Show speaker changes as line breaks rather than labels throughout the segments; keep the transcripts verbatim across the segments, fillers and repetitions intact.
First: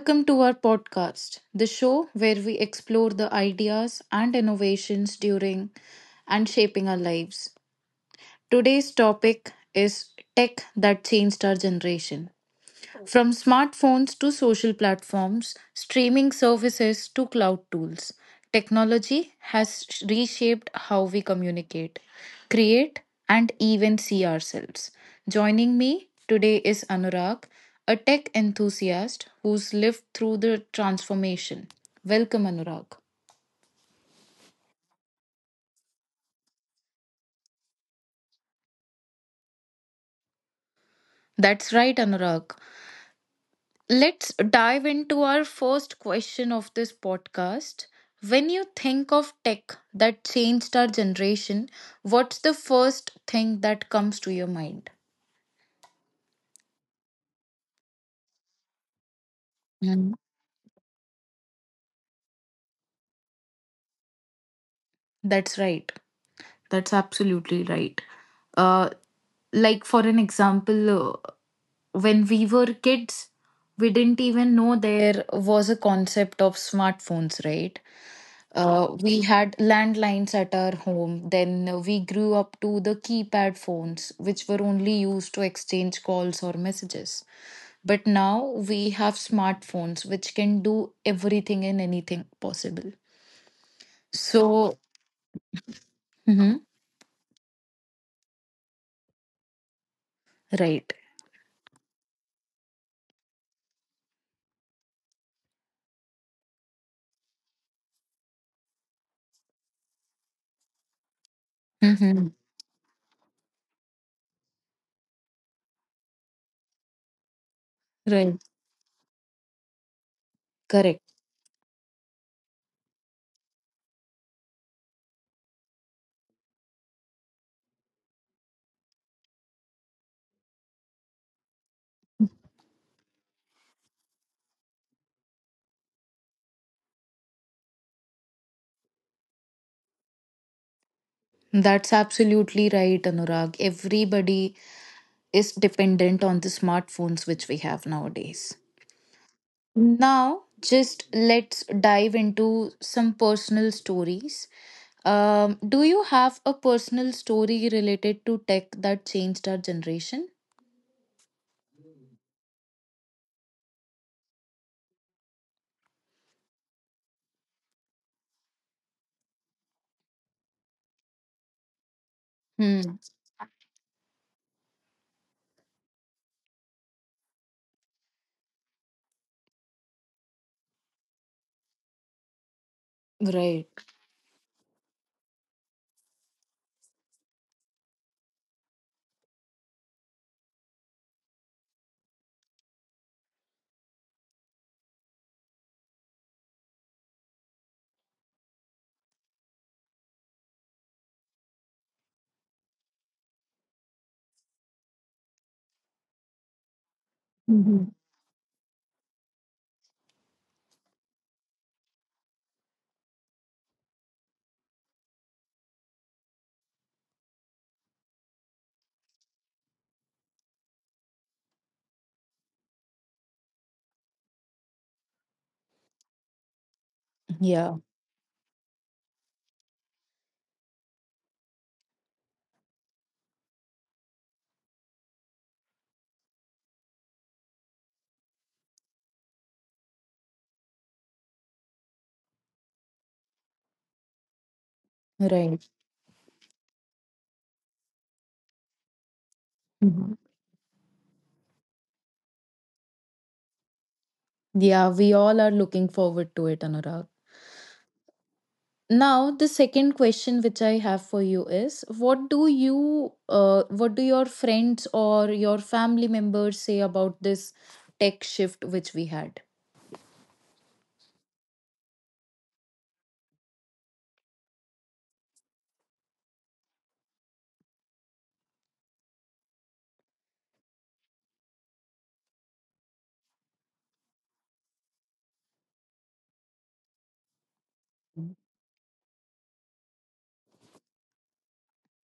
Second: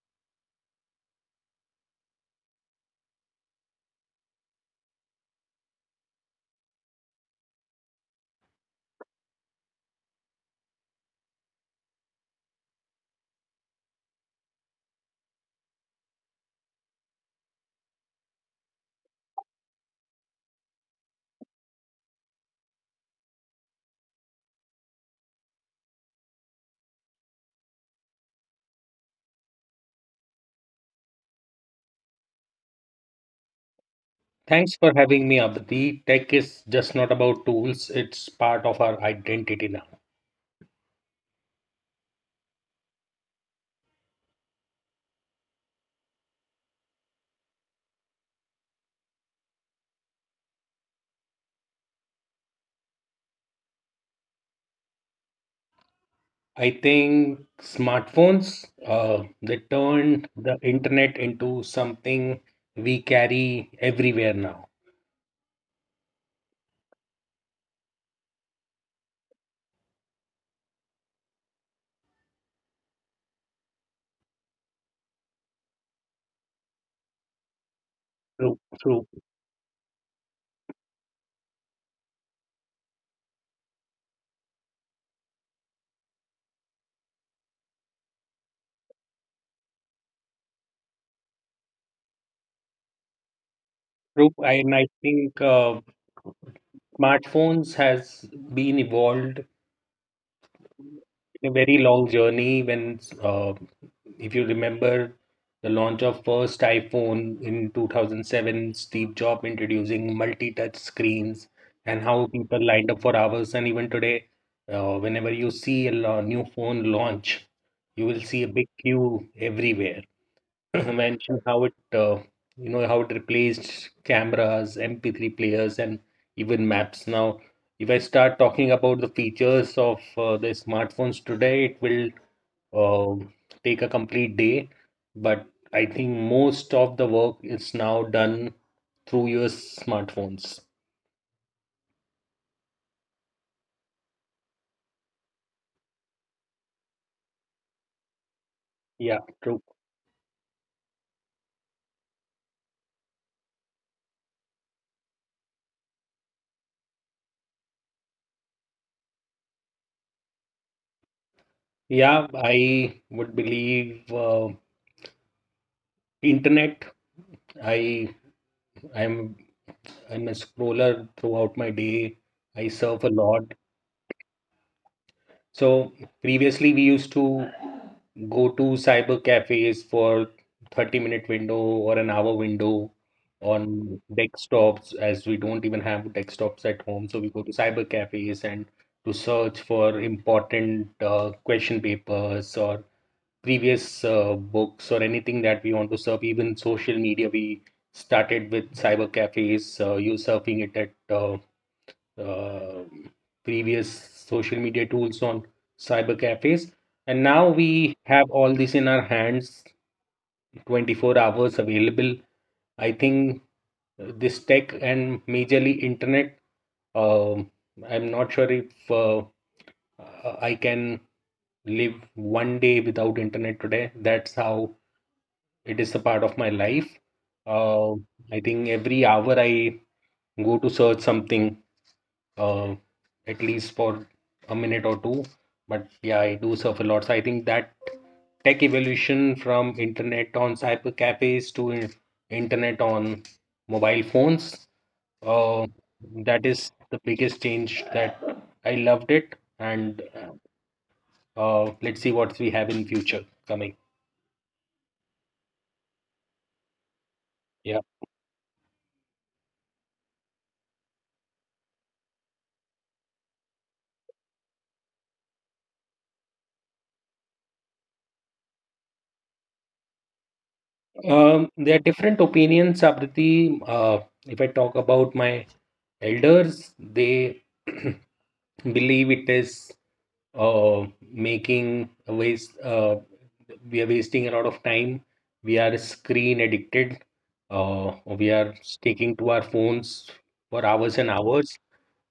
Welcome to our podcast, the show where we explore the ideas and innovations during and shaping our lives. Today's topic is tech that changed our generation. From smartphones to social platforms, streaming services to cloud tools, technology has reshaped how we communicate, create, and even see ourselves. Joining me today is Anurag, a tech enthusiast who's lived through the transformation. Welcome, Anurag.
Thanks for having me, Abdi. Tech is just not about tools, it's part of our identity now.
That's right, Anurag. Let's dive into our first question of this podcast. When you think of tech that changed our generation, what's the first thing that comes to your mind?
I think smartphones, uh, they
Mhm.
turned the internet into something we carry everywhere now.
That's right. That's absolutely right. Uh, like, for an example, uh, when we were kids, we didn't even know there was a concept of smartphones, right?
True,
Uh,
true,
we had landlines at our home. Then we grew up to the keypad phones, which were only used to exchange calls or messages. But now we have smartphones, which can do everything and anything possible.
true. And
So,
I think uh,
Mhm.
smartphones has been evolved
Right.
in a very long journey when uh, if you remember the launch of first iPhone in two thousand seven, Steve Jobs introducing multi-touch screens and how
Hmm.
people lined up for hours. And even today, uh, whenever you see a lo- new phone launch, you will see
Right.
a big queue everywhere.
Correct.
Mention how it uh, you know how it replaced cameras, M P three players, and even maps. Now, if I start talking about the features of uh, the smartphones today, it will uh, take a complete day. But I think most of the work is now done through your smartphones.
That's absolutely right, Anurag. Everybody is dependent on the smartphones which we have nowadays.
Yeah, true.
Now, just let's dive into some personal stories. Um, do you have a personal story related to tech that changed our generation?
Yeah, I would believe uh, internet. I I'm I'm a scroller throughout my day. I
Hmm.
surf a lot. So previously we used to go to cyber cafes for thirty minute window or an hour window
Right.
on desktops as we don't even have desktops at home. So we go to cyber cafes and to search for important uh, question papers or previous uh, books or anything that we want to surf. Even social media, we started with cyber cafes, uh, you surfing it at uh, uh, previous social media tools on cyber cafes. And now we
Mhm.
have all this in our hands, twenty-four hours available. I think uh, this tech and majorly internet, um, I'm not sure if uh, I can live one day without internet today. That's how it is a part of my life.
Yeah.
Uh, I think every hour I go to search something uh, at least for a minute or two. But yeah, I do surf a lot. So I think that tech evolution from internet on cyber cafes to in- internet on mobile phones, uh,
Right.
that is the biggest change that I loved it. And
Mhm.
uh, let's see what we have in future coming.
Yeah. We all are looking forward to it, Anurag.
Yeah.
Now, the second question which I have for you is: What do you, uh, what do your friends or your family members say about this tech shift which we had?
Um, there are different opinions, Abriti. Uh, if I talk about my elders, they believe it is uh, making a waste uh, we are wasting a lot of time, we are screen addicted, uh, we are sticking to our phones for hours and hours,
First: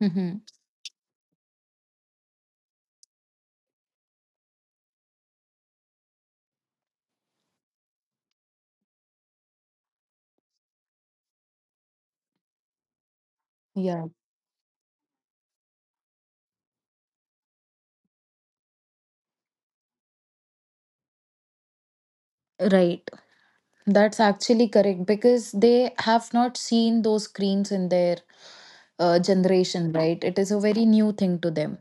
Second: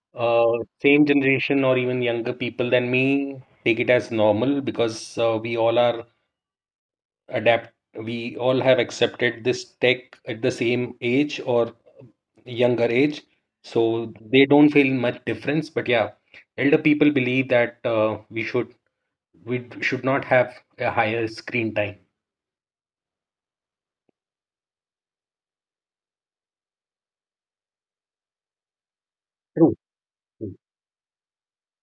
Hmm.
uh, same generation or even younger people than me take it as normal because uh, we all are adapt, we all have accepted this tech at the same age or younger age,
Yeah.
so they don't feel much difference but yeah, elder people believe that uh, we should we should not have a higher screen time.
Right. That's actually correct because they have not seen those screens in their uh,
True,
generation, right? It is
true,
a very new thing to them.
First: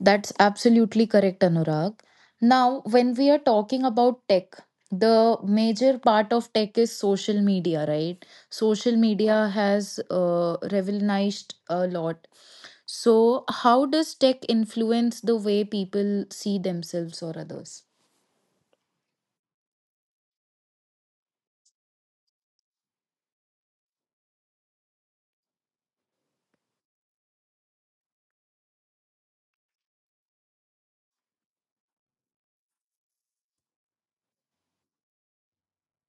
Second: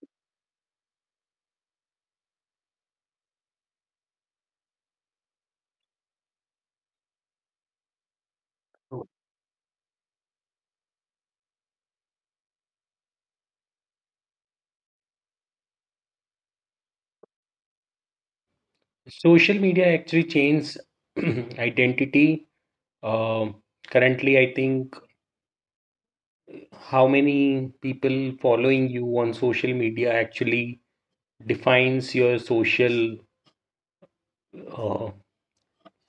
That's absolutely correct, Anurag. Now, when we are talking about tech, the major part of tech is social media, right? Social
true.
media has uh, revolutionized a lot. So, how does tech influence the way people see themselves or others?
Social media actually changes identity. Um, currently, I think how many people following you on social media actually defines your social uh,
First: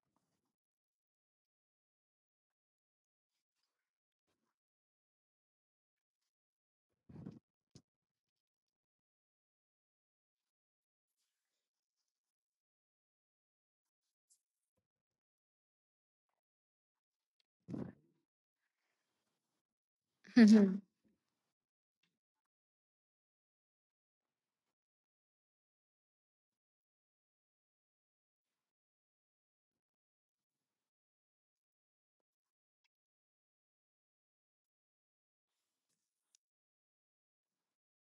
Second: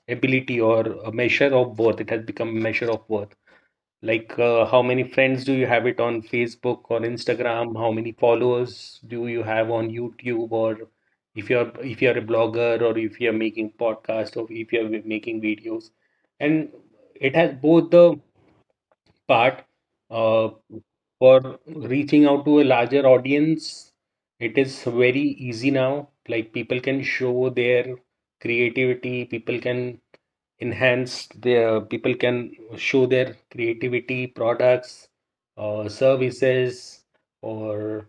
ability or a measure of worth. It has become a measure of worth. Like, uh, how many friends do you have it on Facebook or Instagram? How many followers do you have on YouTube? Or if you're if you're a blogger or if you're making podcast or if you're making videos, and it has both the part uh,
Mhm,
for reaching out to a larger audience. It is very easy now. Like people can show their creativity. People can enhanced their people can show their creativity products or services or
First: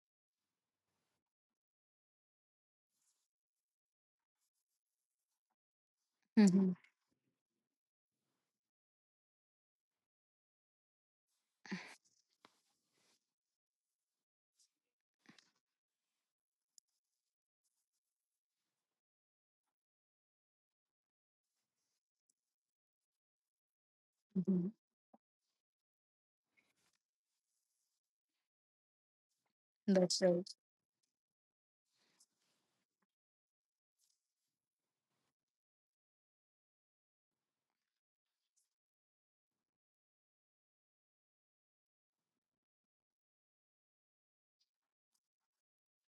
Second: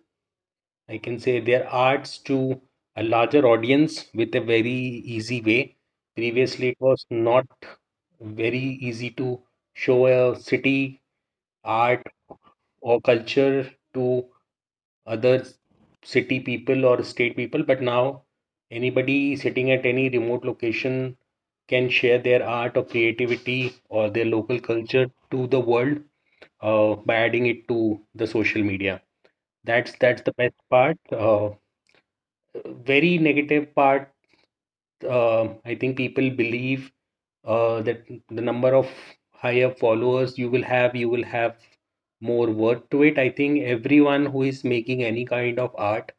I can say their arts to a larger audience with a very easy way. Previously
mhm,
it was not very easy to show a city art or culture to other city people or state people, but now anybody sitting at any remote location can share their art or creativity or their local
mhm.
culture to the world uh, by adding it to the social media. That's that's
That's
the best
right.
part. Uh, very negative part, um, I think people believe uh, that the number of higher followers you will have, you will have more worth to it. I think everyone who is making any kind of art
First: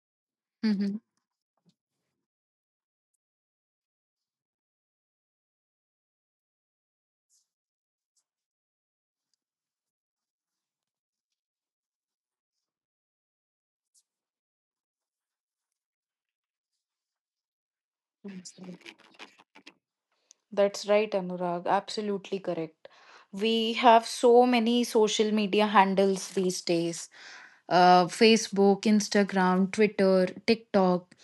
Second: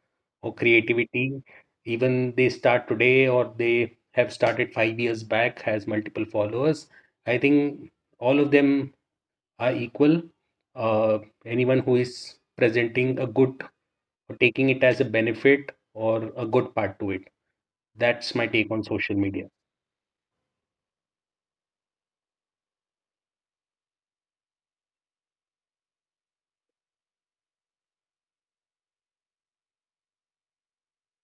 or creativity, even they start today or they have started five years back, has multiple followers. I think all of them are equal. Uh, anyone who is presenting a good or taking it as a benefit or a good part to it. That's my take on social media.
That's right, Anurag. Absolutely correct. We have so many social media handles these days, uh, Facebook, Instagram, Twitter, TikTok.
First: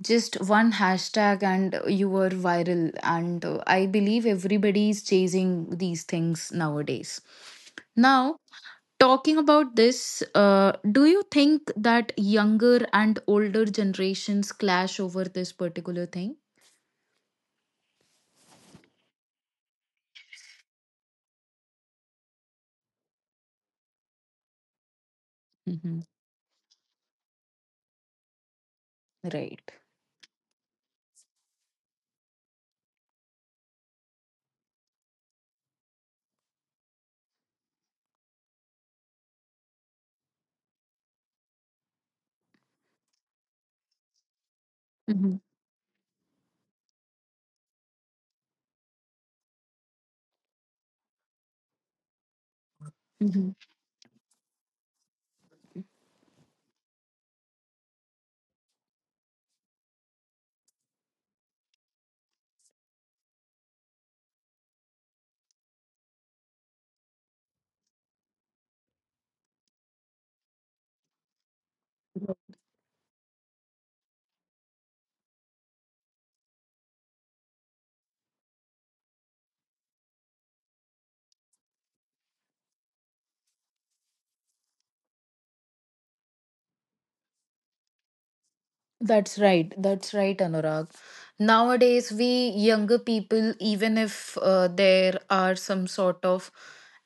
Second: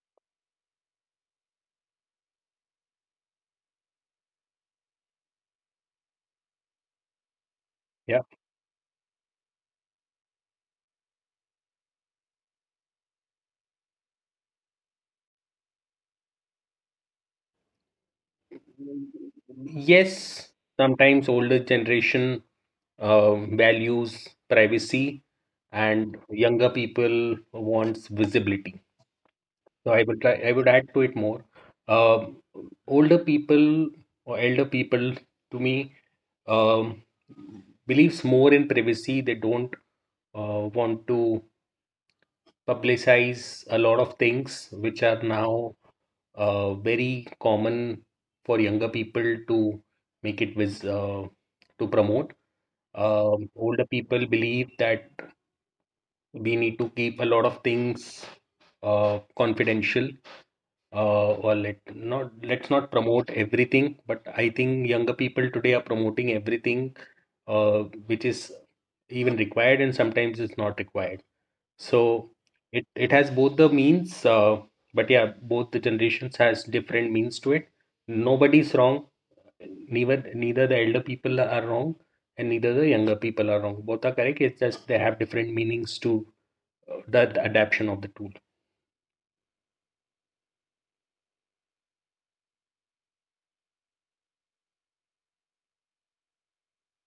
Just one hashtag and you were viral. And uh, I believe everybody is chasing these things nowadays.
Yeah.
Now, talking about this, uh, do you think that younger and older generations clash over this particular thing?
Yes, sometimes older generation uh, values privacy
Mhm.
and younger people wants visibility.
Right.
So I would try, I would add to it more. Uh, older people or elder people to me, um, believes more in privacy. They don't uh, want to publicize a lot of things which are now uh, very common for younger people to make it with uh, to promote. Um,
Mhm.
older people believe that we need to keep a lot of things uh, confidential, uh, or let not let's not promote everything. But I think younger people today are promoting everything, uh, which is even required, and sometimes it's not required. So it it has both the means, uh, but yeah, both the generations has different means to it. Nobody's wrong. Neither neither the elder people are wrong, and neither the younger people are wrong. Both are correct. It's just they have different meanings to uh, the, the adaptation of the tool.
That's right. That's right, Anurag. Nowadays, we younger people, even if uh, there are some sort of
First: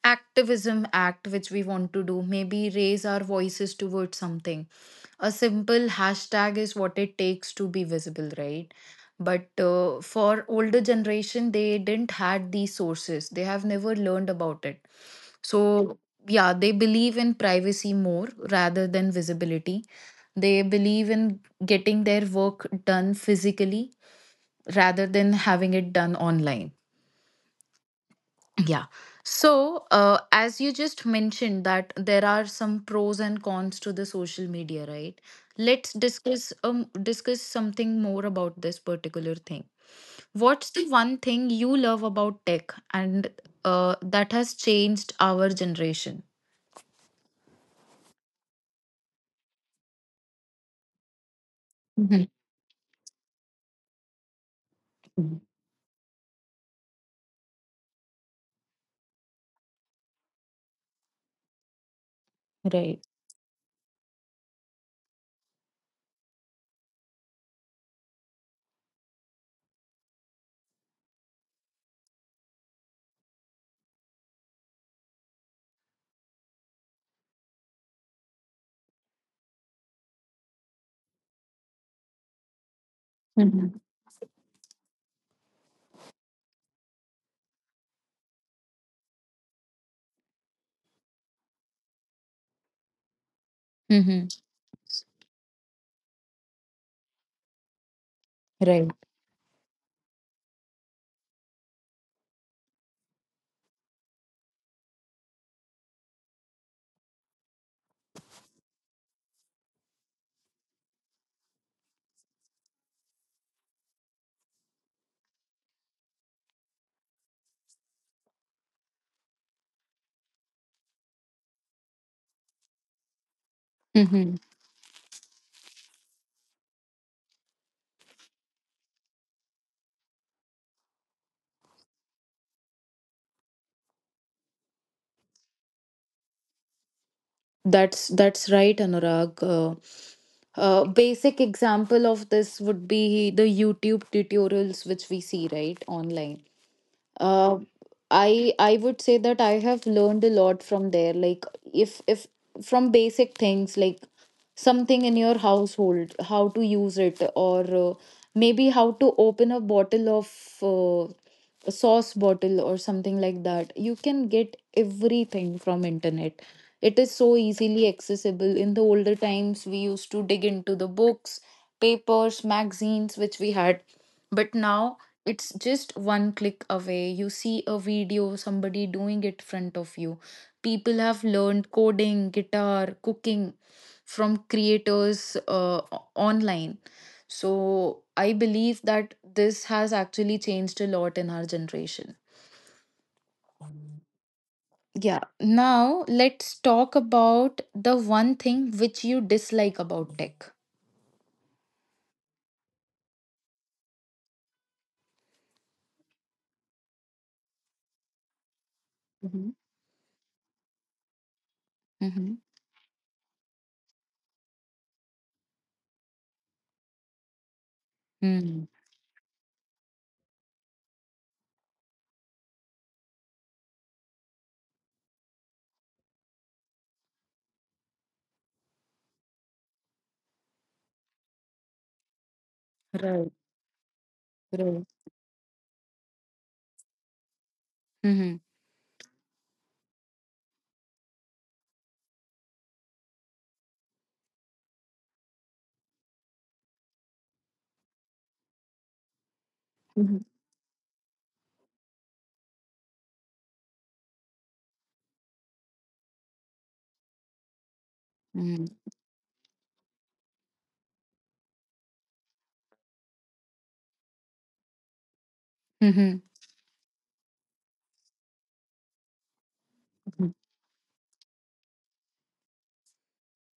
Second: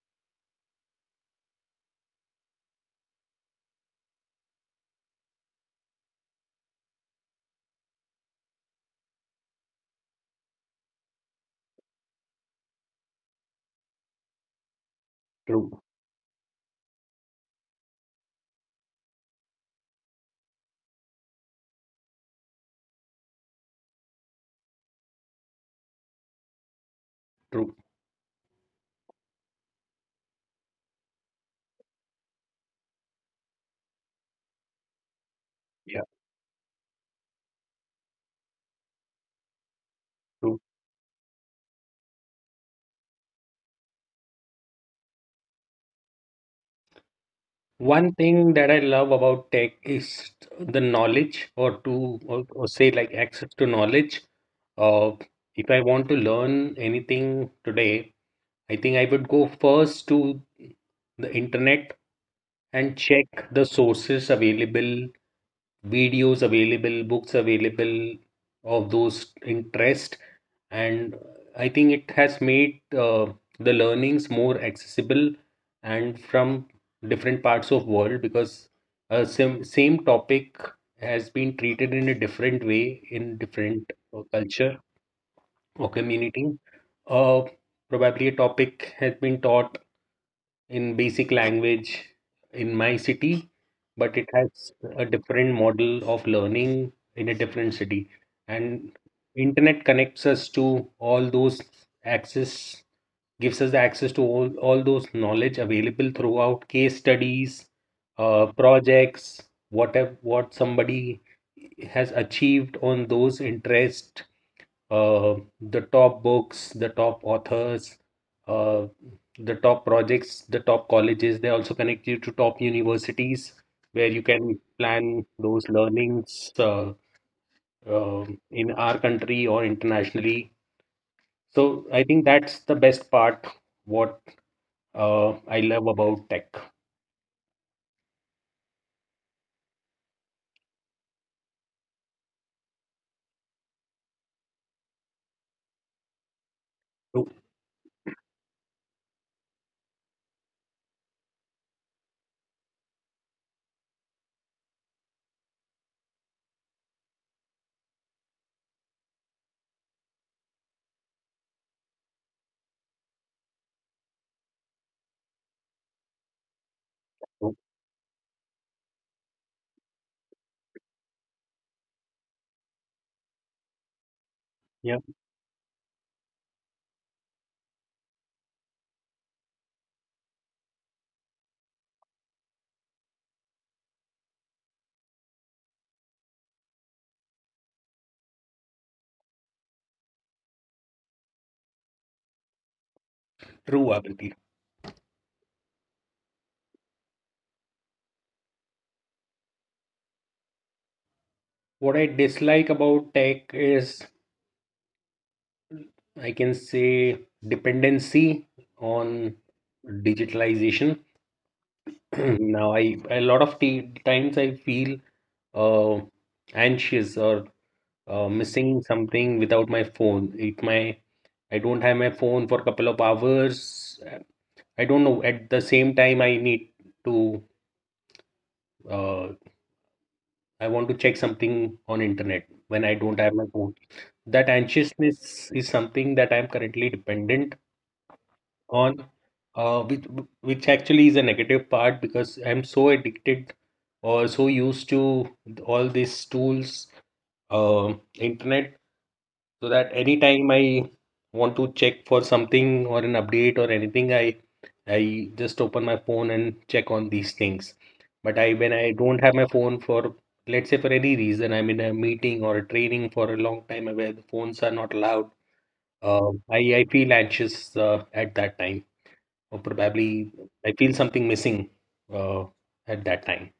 activism act which we want to do, maybe raise our voices towards something. A simple hashtag is what it takes to be visible, right? But uh, for older generation, they didn't had these sources. They have never learned about it, so
True,
yeah, they believe in privacy more rather than visibility. They believe in getting their work done physically rather than having it done online.
true.
Yeah. So, uh, as you just mentioned, that there are some pros and cons to the social media, right? Let's
Yeah,
discuss um discuss something more about this particular thing.
true.
What's the one thing you love about tech and uh, that has changed our generation?
One thing that I love about tech is the knowledge, or to
Mhm.
or, or say like access to knowledge. Uh, if I want to learn anything today, I think I would go first to the internet and
Right.
check the sources available, videos available, books available of those interest, and I think it has made uh, the learnings more accessible and from different parts of world because uh, same same topic has been treated in a different way in different uh, culture or community. Uh, probably a topic has been taught in basic language in my city, but
Mm-hmm.
it has a different model of learning in a different city.
Right.
And internet connects us to all those access, gives us the access to all, all those knowledge available throughout case studies, uh, projects, whatever what somebody has achieved on those interests, uh, the top books, the top authors, uh, the top projects, the top colleges. They also connect you to top universities where you
Mm-hmm.
can plan those learnings uh, um in our country or internationally. So I think that's the best part, what uh, I love about tech.
That's that's right, Anurag. Uh, uh, basic example of this would be the YouTube tutorials which we see right online.
True,
Uh, i i would say that I have learned a lot from there, like, if if from basic things like something in your household, how to use it, or uh, maybe how to open a bottle of uh, a sauce bottle or something like that. You can get everything from internet. It is so
true.
easily accessible. In the older times, we used to dig into the books, papers, magazines which we had. But
Yeah,
now it's just one click away. You see a video, somebody doing it front of you. People have learned coding, guitar, cooking from creators, uh, o- online. So I believe that this has actually changed a lot in our generation.
true, Avanti.
Yeah, now let's talk about the one thing which you dislike about tech.
What I dislike about tech is, I can say, dependency on
Mm-hmm.
digitalization.
Mm-hmm.
Now, I a lot of t- times I feel uh, anxious or uh,
Mm.
missing something without my phone. If my I don't have my phone for a couple of hours, uh, I don't know at the same time I need to uh, I want to check something on internet when I don't
Right,
have my phone, that
right.
anxiousness is something that I am currently dependent
Mm-hmm.
on, uh, which which actually is a negative part because I'm so addicted or so used to all these tools, uh, internet, so that
Mm-hmm.
anytime I want to check for something or an update or anything, I I just open my phone and check on these things. But I
Mm-hmm.
when I don't have my phone for, let's say for any reason, I'm in a meeting or a training for a long time where the phones are not allowed.
Mm-hmm.
Uh, I I feel anxious uh, at that time or probably I feel something missing uh, at that time.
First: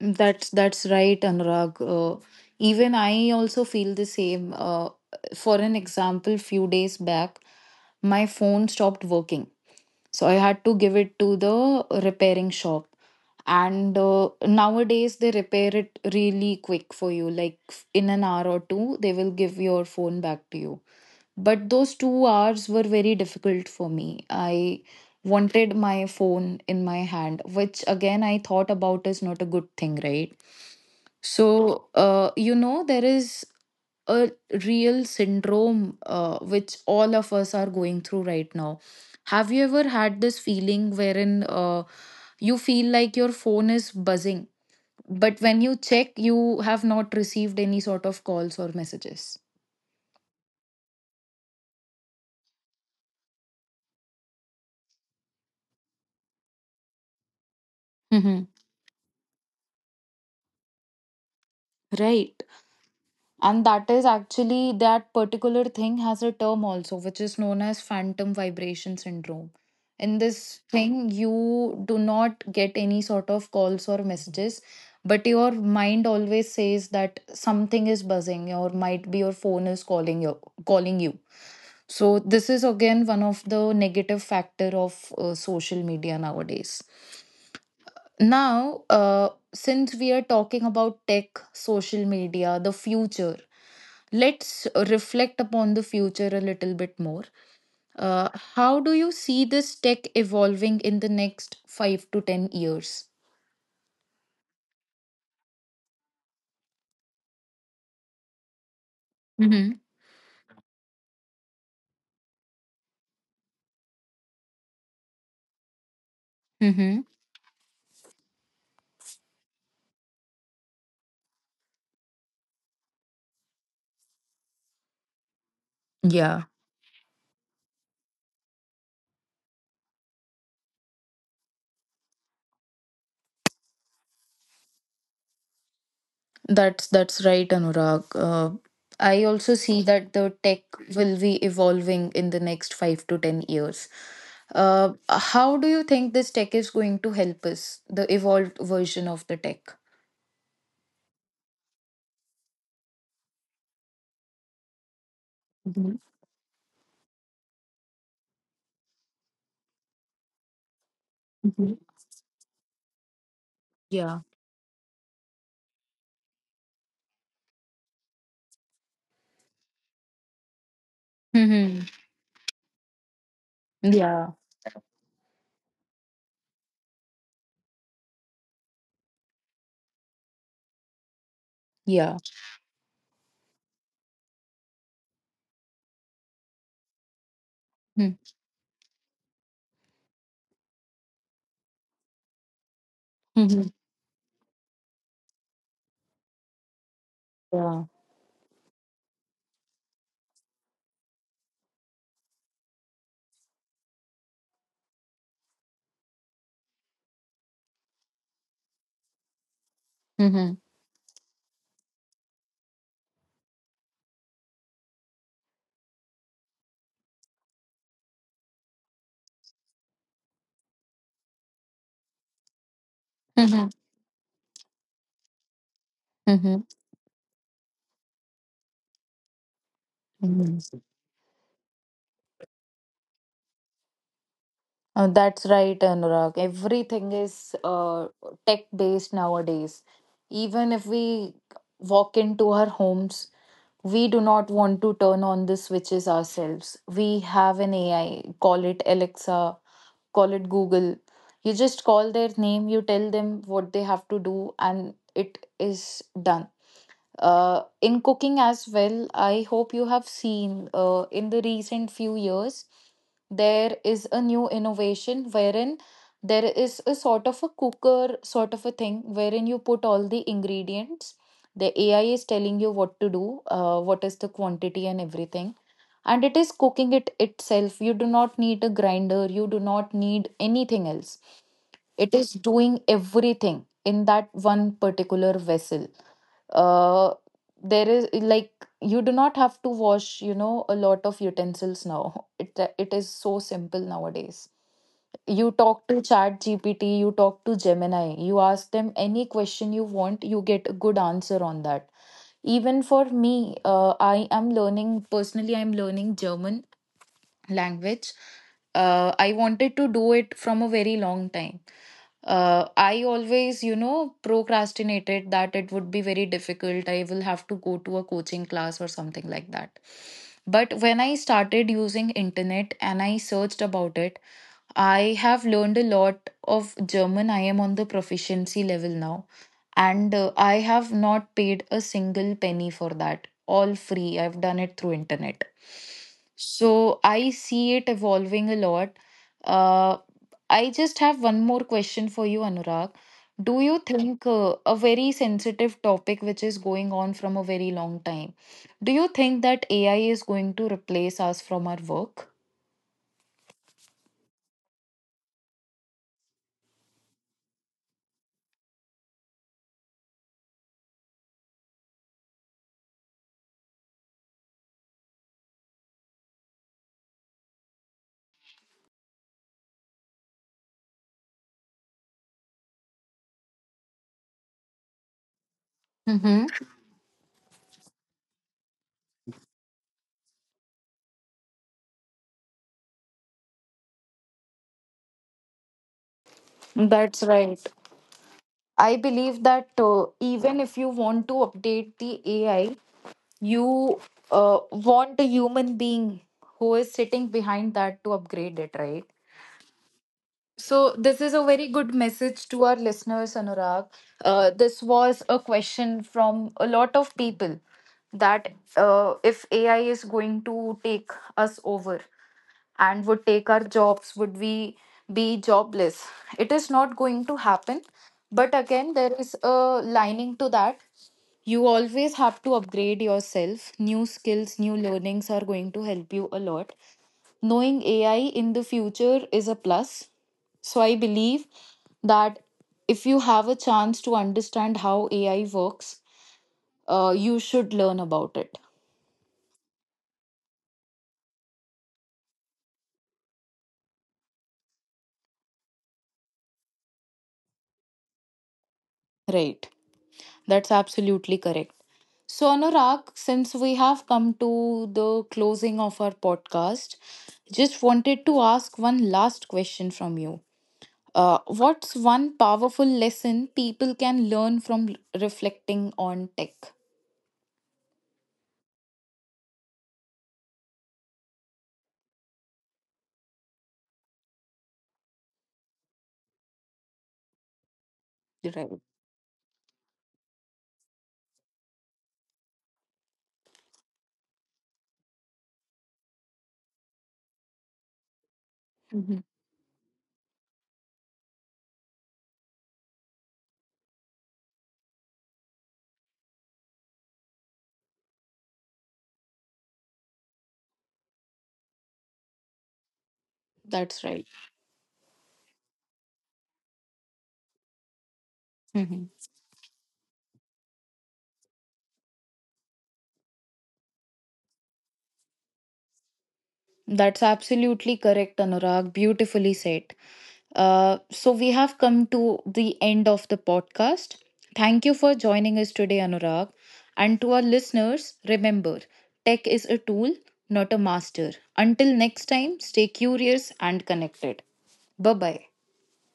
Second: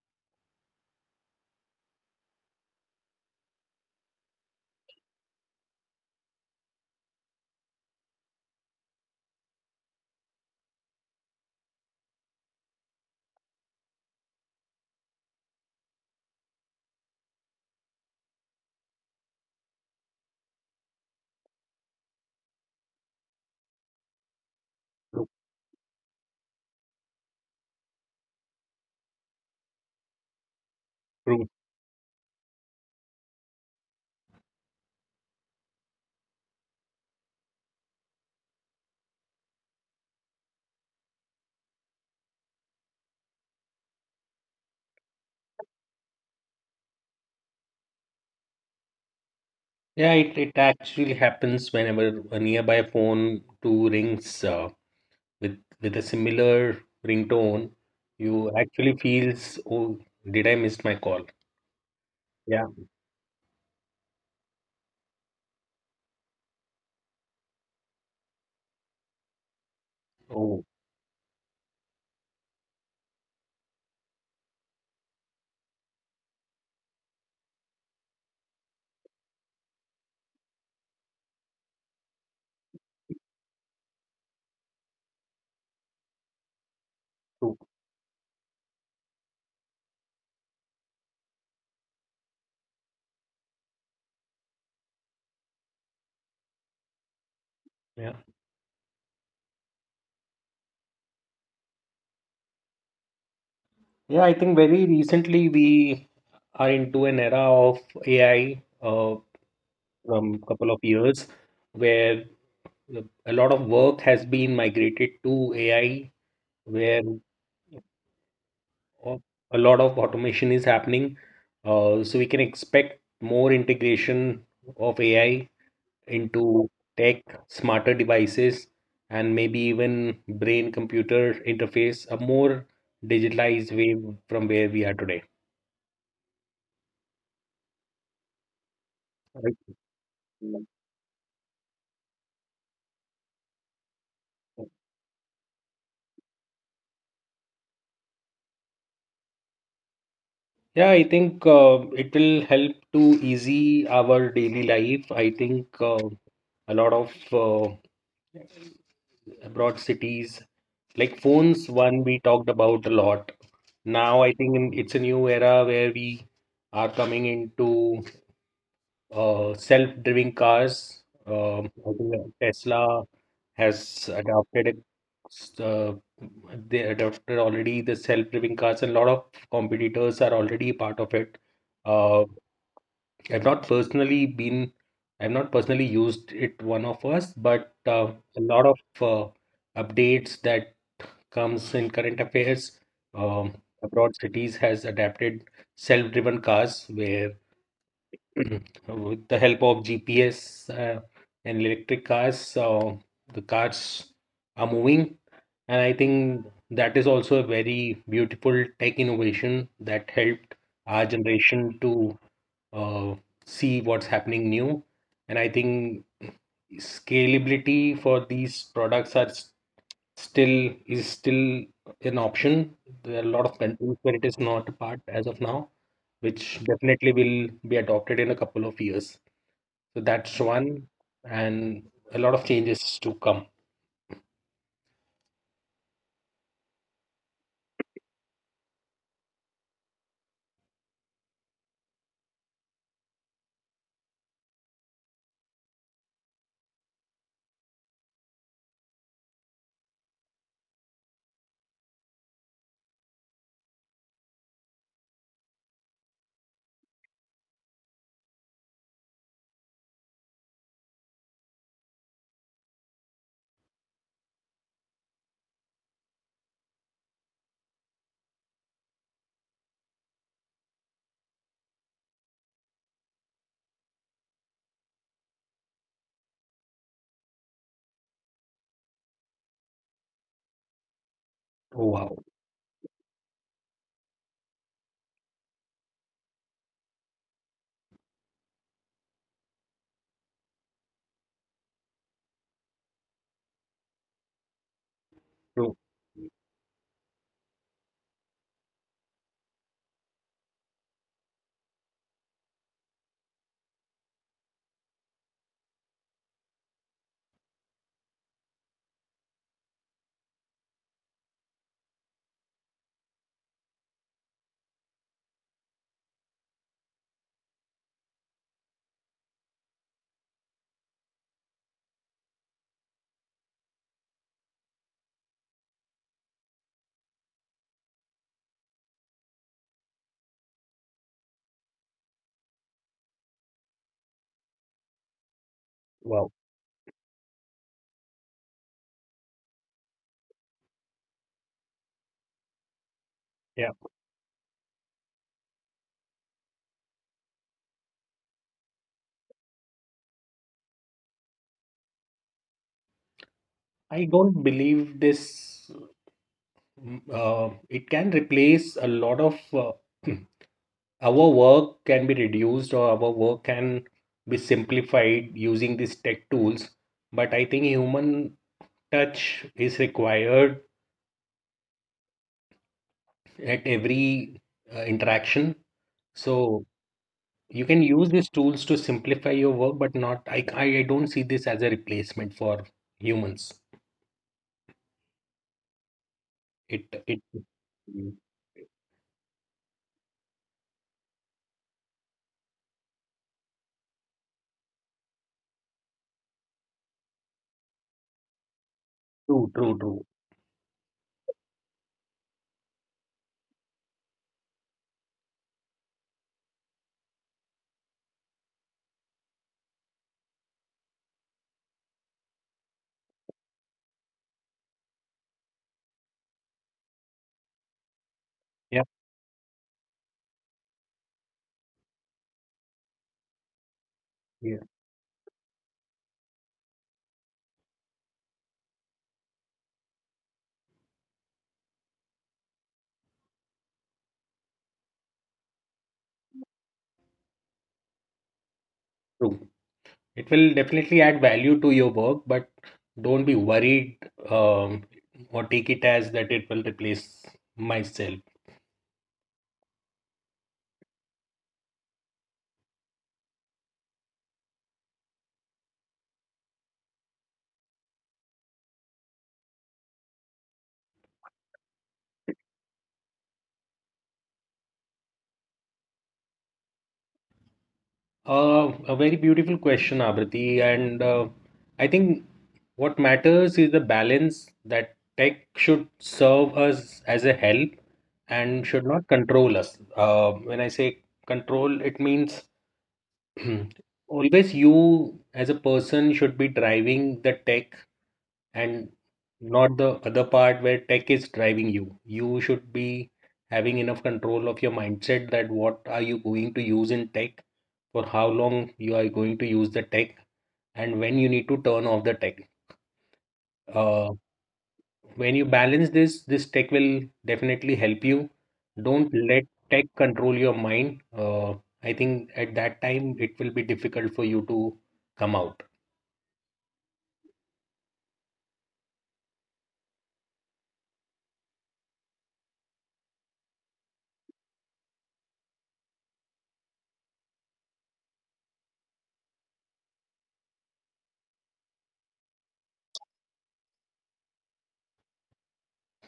That's that's right, Anurag. Uh, even I also feel the same. Uh, for an example, few days back, my phone stopped working, so I had to give it to the repairing shop. And uh, nowadays, they repair it really quick for you. Like, f- in an hour or two, they will give your phone back to you. But those two hours were very difficult for me. I
True.
wanted my phone in my hand, which again I thought about is not a good thing, right?
True.
So, uh, you know, there is a real syndrome uh, which all of us are going through right now. Have you ever had this feeling wherein uh, you feel like your phone is buzzing, but when you check, you have not received any sort of calls or messages?
Yeah, it, it actually happens whenever a nearby phone too rings uh, with with a similar ringtone.
Mm-hmm.
You actually feels, oh, did I miss my call?
Right.
Yeah.
And that is actually that particular thing has a term also, which is known as phantom vibration syndrome. In this
Oh,
thing, you do not get any sort of calls or messages, but your mind always says that something is buzzing, or might be your phone is calling you, calling you. So this is again one of the negative factor of uh, social media nowadays.
true.
Now, uh, since we are talking about tech, social media, the future, let's reflect upon the future a little bit more.
Yeah.
Uh, how do you see this tech evolving in the next five to ten years?
Yeah, I think very recently we are into an era of A I, uh,
Mm-hmm.
from couple of years where a lot of work has been migrated to A I,
Mm-hmm.
where uh, a lot of automation is happening. Uh, so we can expect more integration of A I
Yeah,
into tech, smarter devices, and maybe even brain computer interface, a more digitalized way from where we are today.
that's that's right, Anurag. Uh, I also
Right.
see that the tech will be evolving in the next five to ten years. Uh, how do you think this tech is going to help us, the evolved version of the tech?
Yeah, I think uh, it will help to easy our daily life. I think
Mhm.
uh, a lot of uh, abroad cities. Like phones,
Mhm.
one we talked about a lot.
Yeah.
Now I think in- it's a new era where we are coming into uh, self-driving cars. Um,
Mm-hmm.
I think that Tesla has
Yeah.
adopted it. s- Uh, they adopted already the self-driving cars, and a lot of competitors are already part of it.
Yeah.
Uh, I've not personally been, I've not personally used it one of us, but uh, a lot of uh, updates that comes in current affairs. Um,
Mm-hmm.
abroad cities has adapted self-driven cars where
Yeah.
with the help of G P S uh, and electric cars, uh, the cars are moving. And I think that is also a very beautiful tech innovation that
Mm-hmm.
helped our generation to uh, see what's happening new. And I think scalability for these products are s- still is still an option. There are a lot of
Mm-hmm.
countries where it is not a part as of now, which
Mm-hmm.
definitely will be adopted in a couple of years. So that's
Mhm.
one, and a lot of changes to come.
Uh, that's right, Anurag. Everything is uh, tech based nowadays. Even if we walk into our homes, we do not want to turn on the switches ourselves. We have an A I, call it Alexa, call it Google. You just call their name, you tell them what they have to do, and it is done. Uh, in cooking as well, I hope you have seen uh, in the recent few years, there is a new innovation wherein there is a sort of a cooker sort of a thing wherein you put all the ingredients. The A I is telling you what to do, uh, what is the quantity and everything. And it is cooking it itself. You do not need a grinder, you do not need anything else.
Oh,
It
wow.
is doing everything in that one particular vessel. uh there is, like, you do not have to wash, you know a lot of utensils now. it it is so simple nowadays. You
So,
talk to chat G P T, you talk to Gemini, you ask them any question you want, you get a good answer on that. Even for me, uh, I am learning personally I'm learning German language. Uh, I wanted to do it from a very long time. Uh, I always, you know, procrastinated that it would be very difficult. I will have to go to a coaching class or something like that. But when I started using internet and I searched about it, I have learned a lot of German. I am on the proficiency level now, and uh, I have not paid a single penny for that. All free. I've done it through internet.
wow.
So I see it evolving a lot. Uh, I just have one more question for you, Anurag. Do
Yeah.
you think, uh, a very sensitive topic which is going on from a very long time, do you think that A I is going to replace us from our work?
I don't believe this, mm, uh, it can replace a lot of uh, our work can be reduced or our work can be simplified using these tech tools. But I think human touch is required at every uh, interaction. So
Mm-hmm.
you can use these tools to simplify your work, but not I, I I don't see this as a replacement for humans. It it
That's right.
Mm.
I believe that uh, even if you want to update the A I, you uh, want a human being who is sitting behind that to upgrade it, right?
True, true, true.
So, this is a very good message to our listeners, Anurag. Uh, this was a question from a lot of people, that uh, if A I is going to take us over and would take our jobs, would we be jobless? It is not going to happen. But
Yeah.
again, there is a lining to that. You always have to upgrade yourself. New
Yeah,
skills, new learnings are going to help you a lot. Knowing AI in the future is a plus. So I believe that if you have a chance to understand how AI works, uh, you should learn about it.
true. It will definitely add value to your work, but don't be worried, um, or take it as that it will replace myself.
Right. That's absolutely correct. So, Anurag, since we have come to the closing of our podcast, just wanted to ask one last question from you. Uh, what's one powerful lesson people can learn from reflecting on tech?
Uh, a very beautiful question, Abrati. And uh, I think what matters is the balance that tech should serve us as a help and
Right.
should not control us. Uh, when I say control, it means always you as a person should be driving the tech and
Mhm.
not the other part where tech is driving you. You should be having enough control of your mindset that what are you going to use in tech, for how long you are going to use the tech, and when you need to turn off the tech.
That's
Uh,
right.
when you balance this, this tech will definitely help you.
Mhm.
Don't let tech control your mind. Uh, I think at that time it will be difficult for you to come out.
That's absolutely correct, Anurag. Beautifully said. Uh, so, we have come to the end of the podcast. Thank you for joining us today, Anurag. And to our listeners, remember tech is a tool, not a master. Until next time, stay curious and connected. Bye bye.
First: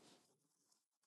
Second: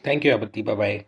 Thank you, Abati. Bye bye.